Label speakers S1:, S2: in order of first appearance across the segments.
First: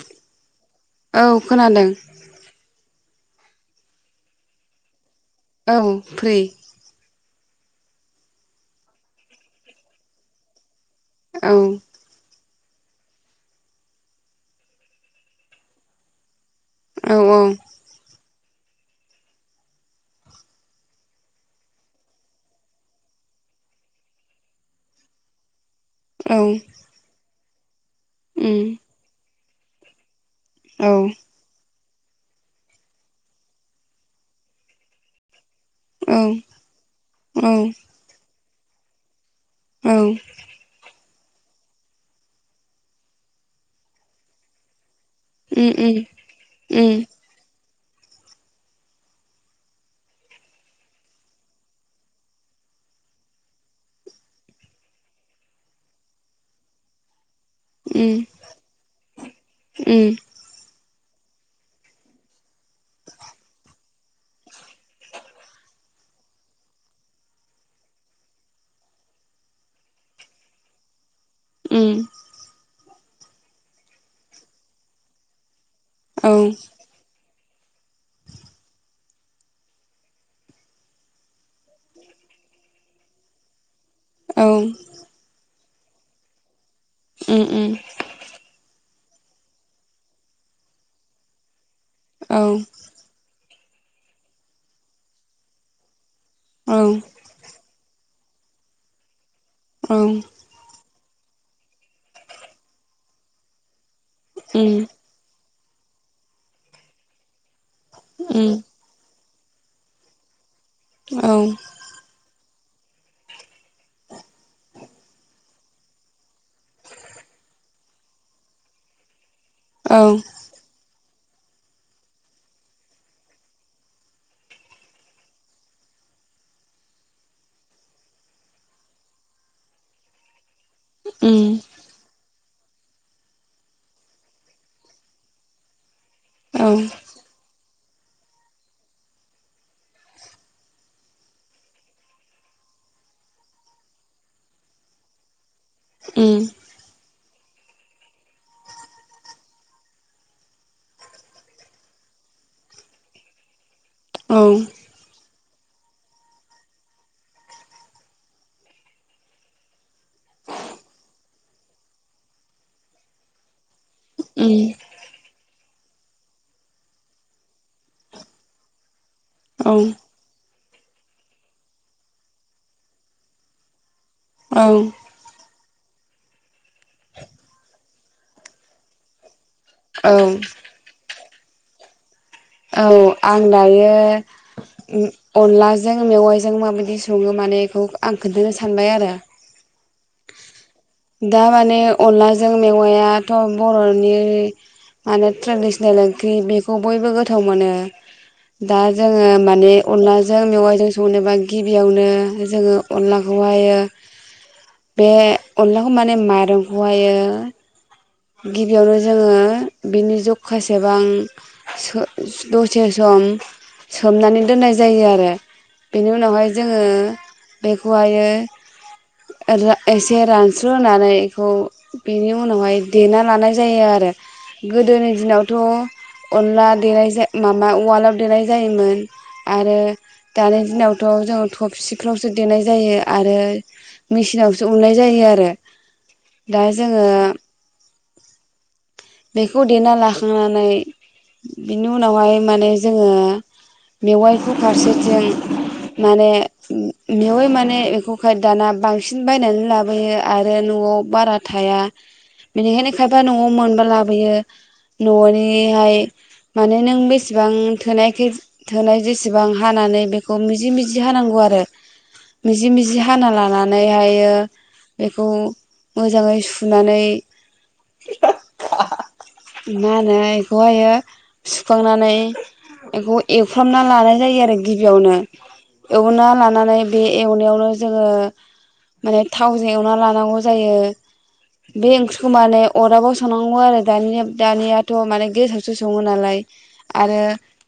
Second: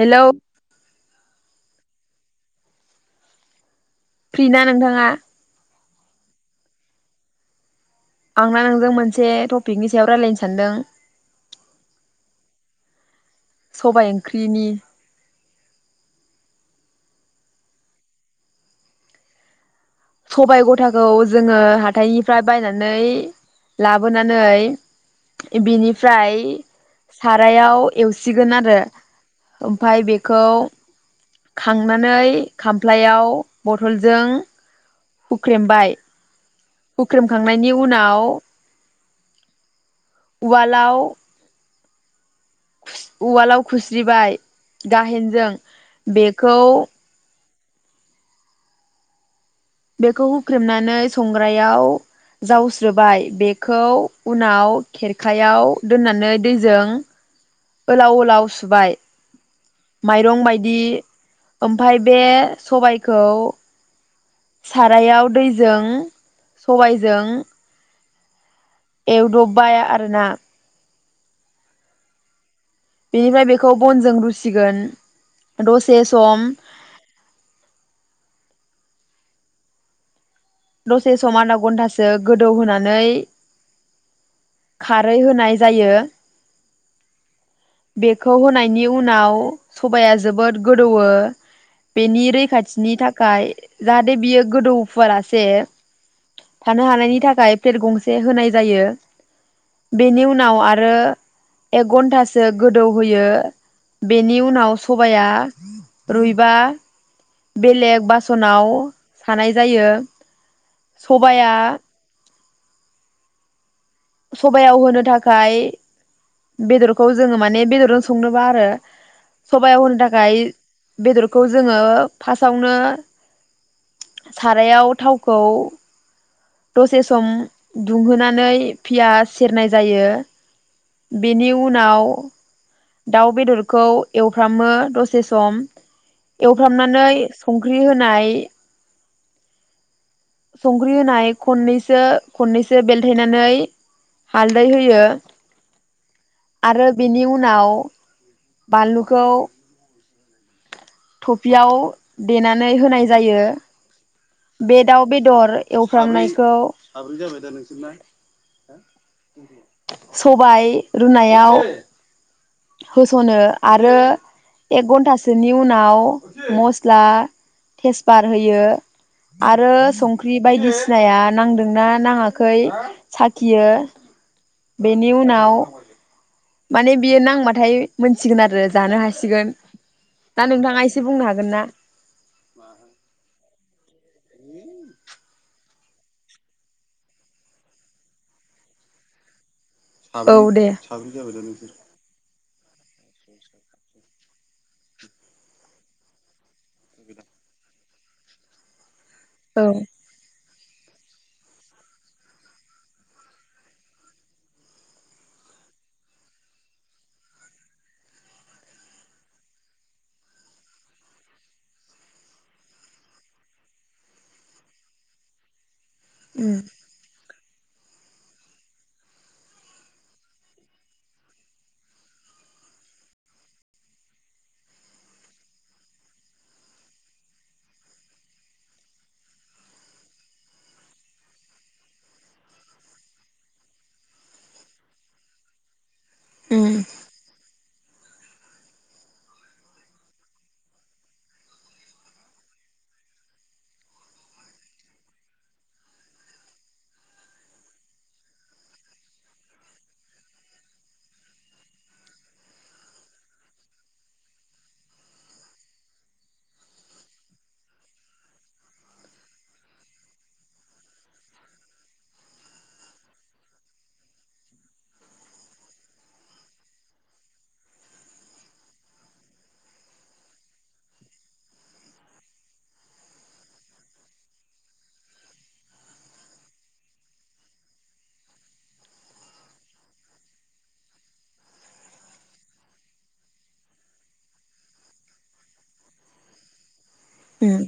S1: Hello.
S2: औ खोनादों।
S1: Free ना नोंथाङा?
S2: औ फ्रि।
S1: आंना नोंजों मोनसे टपिकनि सायाव रायजलायनो सानदों।
S2: औ।
S1: सबाइ ओंख्रिनि
S2: औ औ।
S1: सबाय गथाखौ जोङो हाथायनिफ्राय बायनानै लाबोनानै बेनिफ्राय
S2: औ
S1: सारायाव एवसिगोन
S2: उम
S1: आरो ओमफाय बे खौ
S2: औ
S1: खांनानै खामफ्लायाव बथलजों फुख्रेमबाय।
S2: औ
S1: हुख्रेमखांनायनि उनाव
S2: औ उम
S1: उवालाउ उवालाव खुस्रिबाय गाहेनजों बेखौ बेखौ हुख्रेमनानै संग्रायाव जावस्रोबाय बेखौ उनाव खेरखायाव दोननानै दैजों ओलाव ओलाव सुबाय माइरं बायदि ओमफाय बे सबायखौ सारायाव दैजों सबायजों एवदबबाय आरोना।
S2: उम।
S1: बेनिफ्राय बेखौ बनजों रुसिगोन दसे सम दसे सम आदा घन्टासो गोदौहोनानै खारै होनाय जायो। बेखौ होनायनि उनाव सबाइया जोबोद गोदौवो। बेनि रैखाथिनि थाखाय जाहाथे बियो गोदौफोआरासे थानो हानायनि थाखाय प्लेट गंसे होनाय जायो
S2: उम
S1: बेनि उनाव आरो एक घन्टासो गोदौहोयो बेनि उनाव सबाइया रुइबा बेलेग
S2: उम उम
S1: बासनाव सानाय जायो
S2: औ
S1: सबाइया सबायाव होनो थाखाय बेदरखौ जोङो माने बेदरजों संनोबा आरो सबायाव
S2: औ
S1: होनो थाखाय बेदरखौ जोङो फासावनो सारायाव थावखौ दसे सम दुंहोनानै पियास सेरनाय जायो।
S2: उम
S1: बेनि
S2: उम
S1: उनाव। दाउ बेदरखौ एवफ्रामो दसे सम।
S2: औ
S1: एवफ्रामनानै संख्रि होनाय संख्रि होनाय खननैसो खननैसो बेलथायनानै हालदै होयो
S2: औ
S1: आरो बेनि उनाव बानलुखौ थफियाव देनानै होनाय जायो।
S2: औ उम औ उम औ उम औ उम
S1: बे दाउ बेदर एवफ्रामनायखौ [inaudible] सबाय रुनायाव होस'नो आरो एक घन्टासोनि उनाव नाव मस्ला तेजपात होयो आरो संख्रि बायदिसिना बायदिसिनाया नांदोंना नाङाखै साखियो
S2: औ
S1: बेनि उनाव माने बियो नांबाथाय मोनसिगोन आरो जानो हासिगोन
S2: औ
S1: दा नोंथाङा एसे बुंनो हागोन हागोनना?
S2: औ आं दायो उ अनलाजों मेवाइजों माबायदि सङो माने बेखौ आं खोन्थानो सानबाय आरो
S1: औ दे
S2: दा माने अनलाजों मेवायाथ' बर'नि माने ट्रेडिसनेल ओंख्रि बेखौ बयबो गोथाव मोनो दा जोङो
S1: औ
S2: माने अनला जों मेवाइजों संनोबा गिबियावनो जोङो अनलाखौहायो बे अनलाखौ माने माइरंखौहायो गिबियावनो जोङो बिनि जखासेबां सो दसे सम [unintelligible] सोमनानै दोननाय जायो आरो बेनि उनावहाय
S1: उम
S2: जोङो बेखौ हायो एसे रानस्रो होनानै बेखौ बेनि उनावहाय देना लानाय जायो आरो गोदोनि दिनावथ' अनला देनाय माबा उवालाव देरनाय जायोमोन आरो दानि दिनावथ' जोंङो थफसिफ्रावसो देनाय जायो आरो मेचिनाव सौवनाय जायो आरो दा
S1: उम
S2: जोङो [inaudible] बेखौ देना लाखांनानै बिनि उनावहाय माने जोङो मेवाइखौ फारसेथिं माने मेवा माने बेखौहाय दाना बांसिन बायनानै लाबोयो आरो न'आव बारा थाया बेनिखायनो खायफा न'आव मोनबा लाबोयो न'निहाय माने नों बेसेबां थोनायखाय थोनाय जेसेबां हानानै बेखौ मिजि मिजि हानांगौ [unintelligible] मिजि मिजि हाना लानानै हायो एखौ मोजाङै सुनानै [inaudible] मा होनो बेखौहायो सुखांनानै बेखौ एफ्रामना लानाय जायो आरो गिबियावनो। एवना लानानै बे एवनायावनो जोङो माने थावजों एवना लानांगौ जायो बे ओंख्रि खौ माने अदाबाव संनांगौ आरो दानिया दानियाथ' माने गेसावआवसो सङो नालाय आरो
S1: उम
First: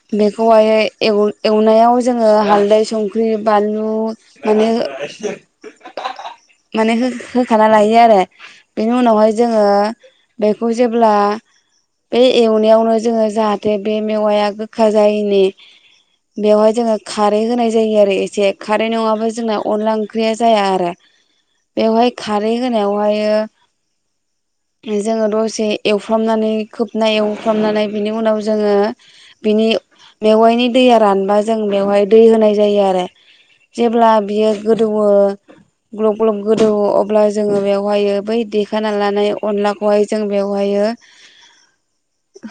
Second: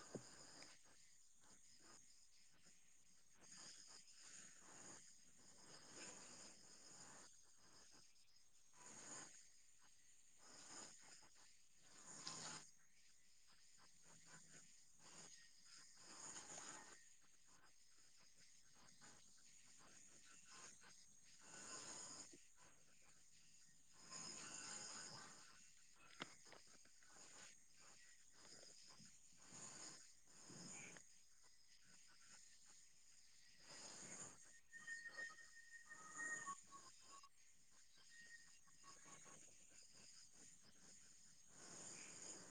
S2: [inaudible] बेखौहाय एवनायाव जोङो हालदै संख्रि बानलु माने [inaudible] माने होखाना लायो आरो बेनि उनावहाय जोङो बेखौ जेब्ला बे एवनायावनो जोङो जाहाथे बे मेवाया गोखा जायैनि बेवहाय जोङो खारै होनाय जायो आरो एसे खारै नङाबा जोंना अनला ओंख्रिया जाया आरो बेवहाय खारै होनायावहाय जोङो दसे एवफ्रामनानै खोबनाय एवफ्रामनानै बिनि उनाव जोङो बिनि मेवाइनि दैया रानबा जों बेवहाय दै होनाय जायो आरो। जेब्ला बियो गोदौवो ग्लब ग्लब गोदौवो अब्ला जोङो बेयाव हायो बै देखानालानाय अनलाखौहाय जों बेवहाय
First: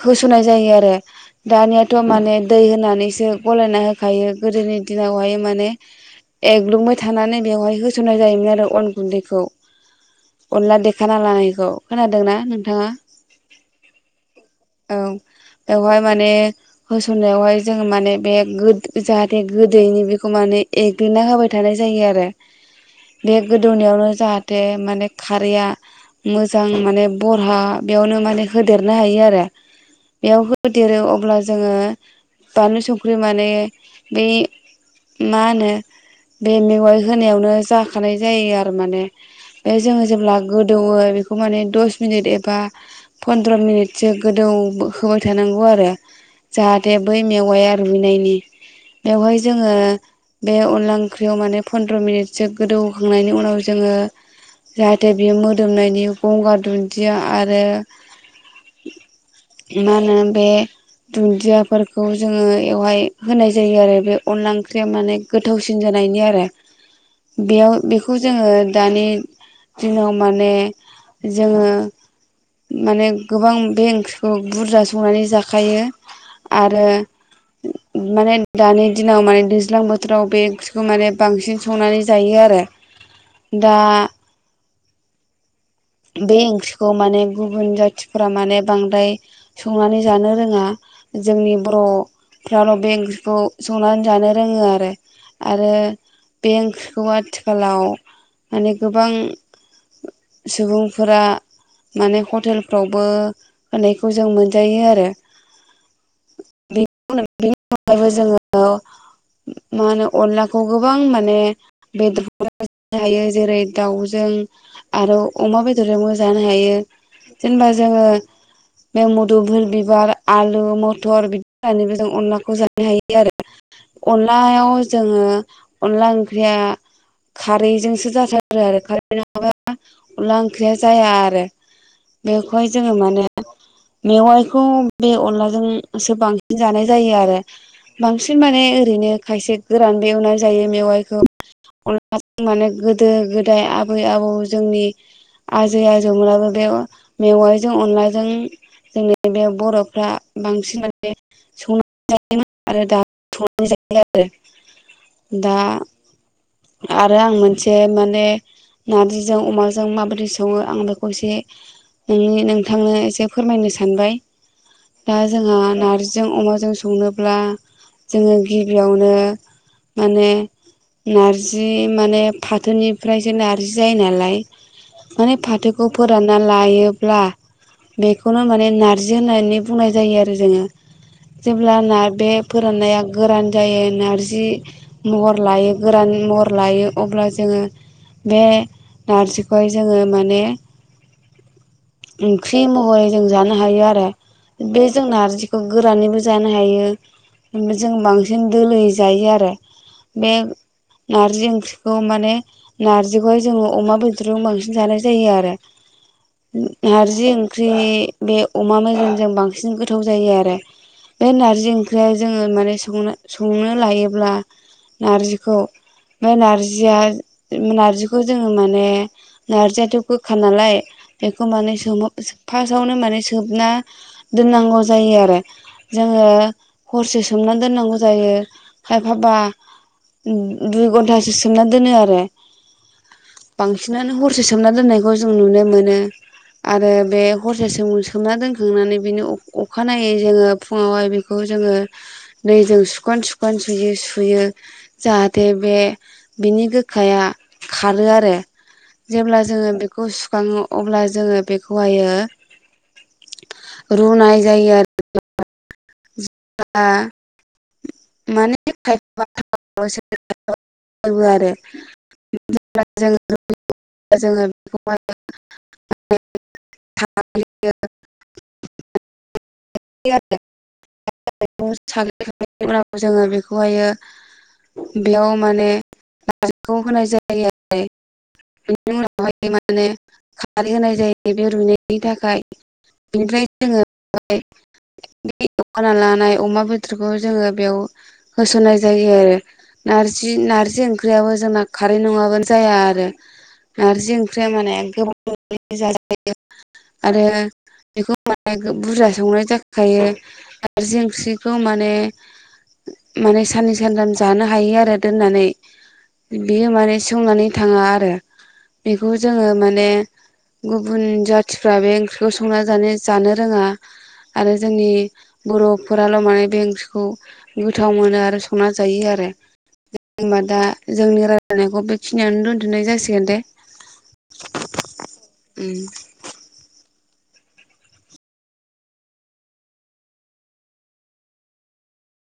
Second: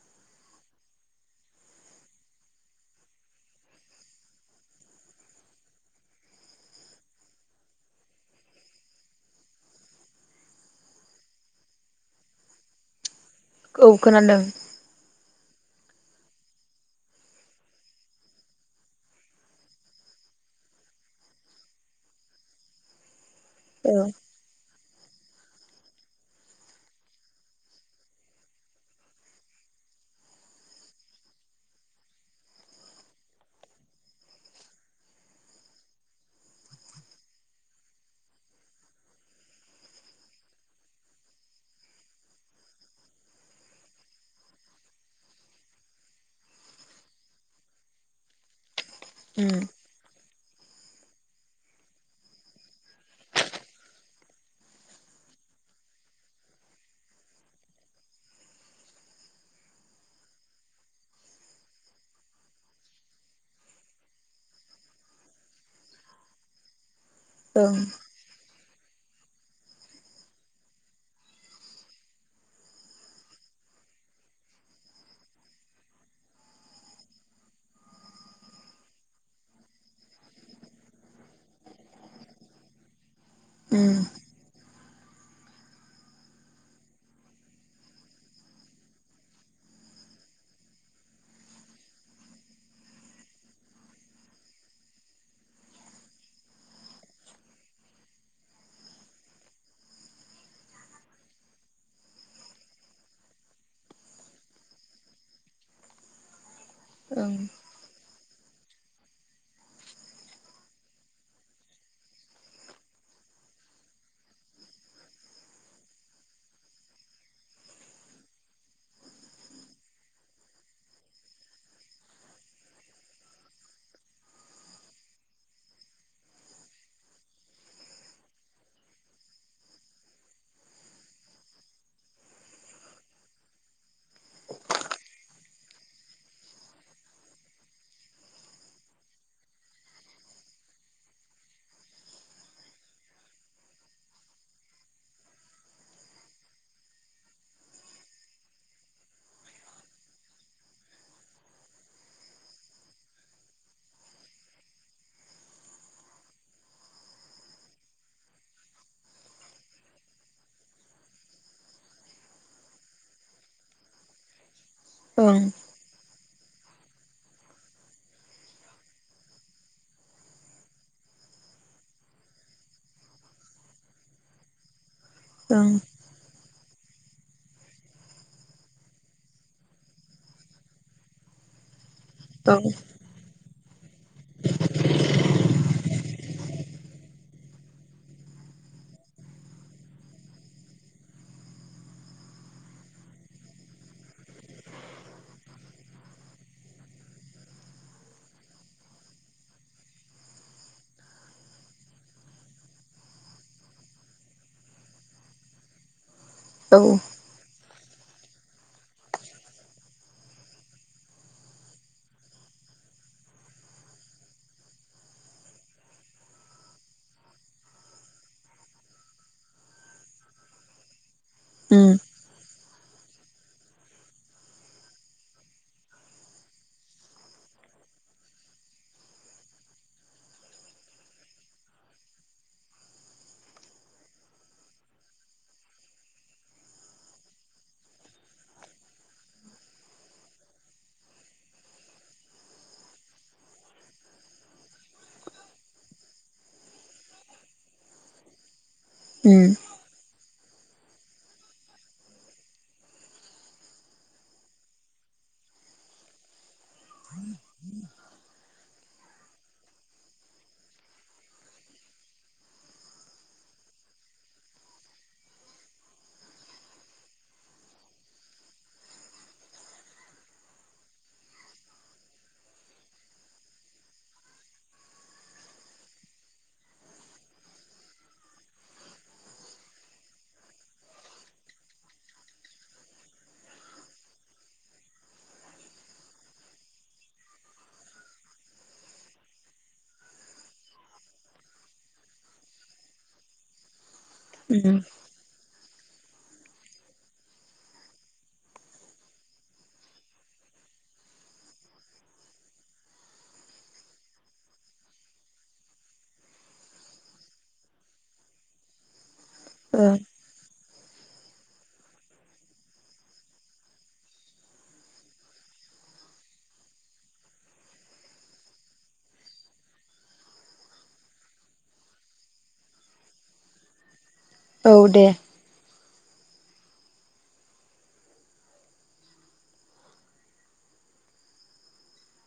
S2: होस'नाय जायो आरो दानियाथ' माने दै होनानैसो गलायना होखायो गोदोनि दिनावहाय माने एग्लुंबाय थानानै बेवहाय होसननाय जायोमोन आरो अन गुन्दैखौ अनला देखाना लानायैखौ खोनादोंना नोंथाङा?
S1: औ खोनादों
S2: औ बेवहाय माने होसन्नायावहाय जों माने बे जाहाथे गोदैनि बेखौ माने एग्लिना होबाय थानाय जायो आरो बे
S1: औ
S2: गोदौनायावनो जाहाथे माने खारैया मोजां माने बरहा बेयावनो माने होदेरनो हायो आरो। बेयाव हो देरो अब्ला जोङो बानलु संख्रि माने बै मा होनो बे मेगाइ होनायावनो जाखानाय जायो आरो माने बे जों जेब्ला गोदौवो बेखौ माने दस मिनिट एबा फन्द्र मिनिटसो गोदौ होबाय थानांगौ आरो जाहाथे बै मेवाया रुइनायनि। बेवहाय
S1: उम
S2: जोङो बे अनला ओंख्रियाव माने फन्द्र मिनिटसो गोदौखांनायनि उनाव जोङो जाहाथे बेयो मोदोमनायनि गंगार दुन्दिया आरो मा होनो बे दुन्दियाफोरखौ जोङो बेवहाय होनाय जायो आरो बे अनला ओंख्रिया माने गोथावसिन जानाय नि आरो बेयाव
S1: ओं
S2: बेखौ जोङो दानि दिनाव माने जोङो माने गोबां बे ओंख्रिखौ बुरजा संनानै जाखायो आरो माने दानि दिनाव माने दैज्लां बोथोराव बे ओंख्रिखौ माने बांसिन संनानै जायो आरो। दा
S1: उम
S2: बे ओंख्रिखौ माने गुबुन जाथिफोरा माने बांद्राय संनानै जानो रोङा जोंनि बर'फ्राल' बे ओंख्रिखौ संनानै जानो रोङो आरो। आरो बे ओंख्रिखौ आथिखालाव माने गोबां सुबुंफोरा माने हटेलफ्रावबो होनायखौ जों मोनजायो आरो। बेनि
S1: ओं
S2: [unintelligible] जोङो मा होनो अनलाखौ गोबां माने बेदर हायो जेरै दाउजों आरो अमा बेदरजोंबो जानो हायो जेनेबा जोङो बे मोदुमफोर बिबार आलु मथर बिदि होननानैबो जों अनलाखौ जानो हायो आरो अनलायाव जोङो अनला ओंख्रिया खारैजोंसो जाथारो आरो खारै नङाबा अनला ओंख्रिया जाया आरो बेखौहाय जोङो माने मेवाइखौ बे अनलाजोंसो बांसिन जानाय जायो आरो बांसिन माने ओरैनो खायसे गोरान एवनाय जायो मेवाइखौ अनलाजों माने गोदो गोदाय आबै आबौ जोंनि आजै आजौमोनाबो बे मेवाइजों अनलाजों जोंनि बे बर'फ्रा बांसिन माने संनानै [unintelligible] आरो दा [unintelligible] दा आरो आं मोनसे माने नारजि जों अमाजों माबायदि सङो आं बेखौ एसे नोंनि नोंथांनो एसे फोरमायनो सानबाय। दा
S1: ओं
S2: जोंहा नार्जिजों अमाज जों संनोब्ला जोङो गिबियावनो माने नारजि माने फाथोनिफ्रायसो नारजि जायोना लाय माने
S1: ओं
S2: फाथोखौ फोरानना लायो ब्ला बेखौनो माने नारजि होननानै बुंनाय जायो आरो जोङो जेब्लाना बे
S1: औ
S2: फोराननाया गोरान जायो नारजि महर लायो गोरान महर लायो अब्ला जोङो बे नारजि खौहाय जोङो माने ओंख्रि महरै जों जानो हायो आरो बे जों नारजिखौ गोरानैबो जानो हायो ओम जों बांसिन दोलो जायो आरो बे नारजि ओंख्रिखौ माने नारजिखौहाय जोङो अमा बेदरजों बांसिन जानाय जायो आरो
S1: औ
S2: नारजि ओंख्रि बे अमा मेजोमजों बांसिन गोथाव जायो आरो बे नारजि ओंख्रिया जोङो माने सं-संनो लायोब्ला नारजिखौ ओमफ्राय नारजिया नारजिखौ जोङो माने नारजियाथ' गोखा नालाय बेखौ माने
S1: उम
S2: सोम फासावनो माने खोबना दोननांगौ जायो आरो जोङो हरसे सोमना दोननांगौ जायो खायफाबा दुइ घन्टासो सोमना दोनो आरो बांसिनानो हरसे सोमना दोननायखौ जों नुनो मोनो आरो बे हरसे सोम सोमना दोनखांनानै बिनि अखानायै जोङो फुङावहाय बेखौ जोङो दैजों सुखन सुखन सुयो सुयो जाहाथे बे बिनि नि गोखाया खारो आरो जेब्ला
S1: उम
S2: जोङो बेखौ सुखाङो अब्ला जोङो बेखौहायो रुनाय जायो आरो माने [unintelligible] जो जोङो बेखौह [unintelligible] [unintelligible] [unintelligible] बे उनाव जोङो बेखौहायो बेयाव माने नारजिखौ होनाय जायो आरो [unintelligible] बेनि उनावहाय माने खारै होनाय जायो बे रुनायनि थाखाय बेनिफ्राय जोङो बेगा लानाय अमा बेदरखौ [unintelligible] जोङो बेयाव होस'नाय जायो आरो नारजि नारजि ओंख्रियाबो जोंना खारै नङाबानो जाया आरो नारजि ओंख्रिया माने
S1: उम
S2: गोबाव जाजायो आरो बेखौ माने बुरजा संनाय जाखायो नारजि ओंख्रिखौ माने माने साननै सानथाम जानो हायो आरो दोननानै बियो माने सेवनानै थाङा आरो बेखौ जोङो माने
S1: ओ
S2: गुबुन जाथिफ्रा बे ओंख्रिखौ संना जानो जानो रोङा आरो जोंनि बर'फोराल' माने बे ओंख्रि खौ गोथाव मोनो आरो संना जायो आरो जेनबा दा जोंनि रायलायनायखौ बेखिनियावनो दोनथ'नाय जासिगोन दे
S1: औ दे
S2: उम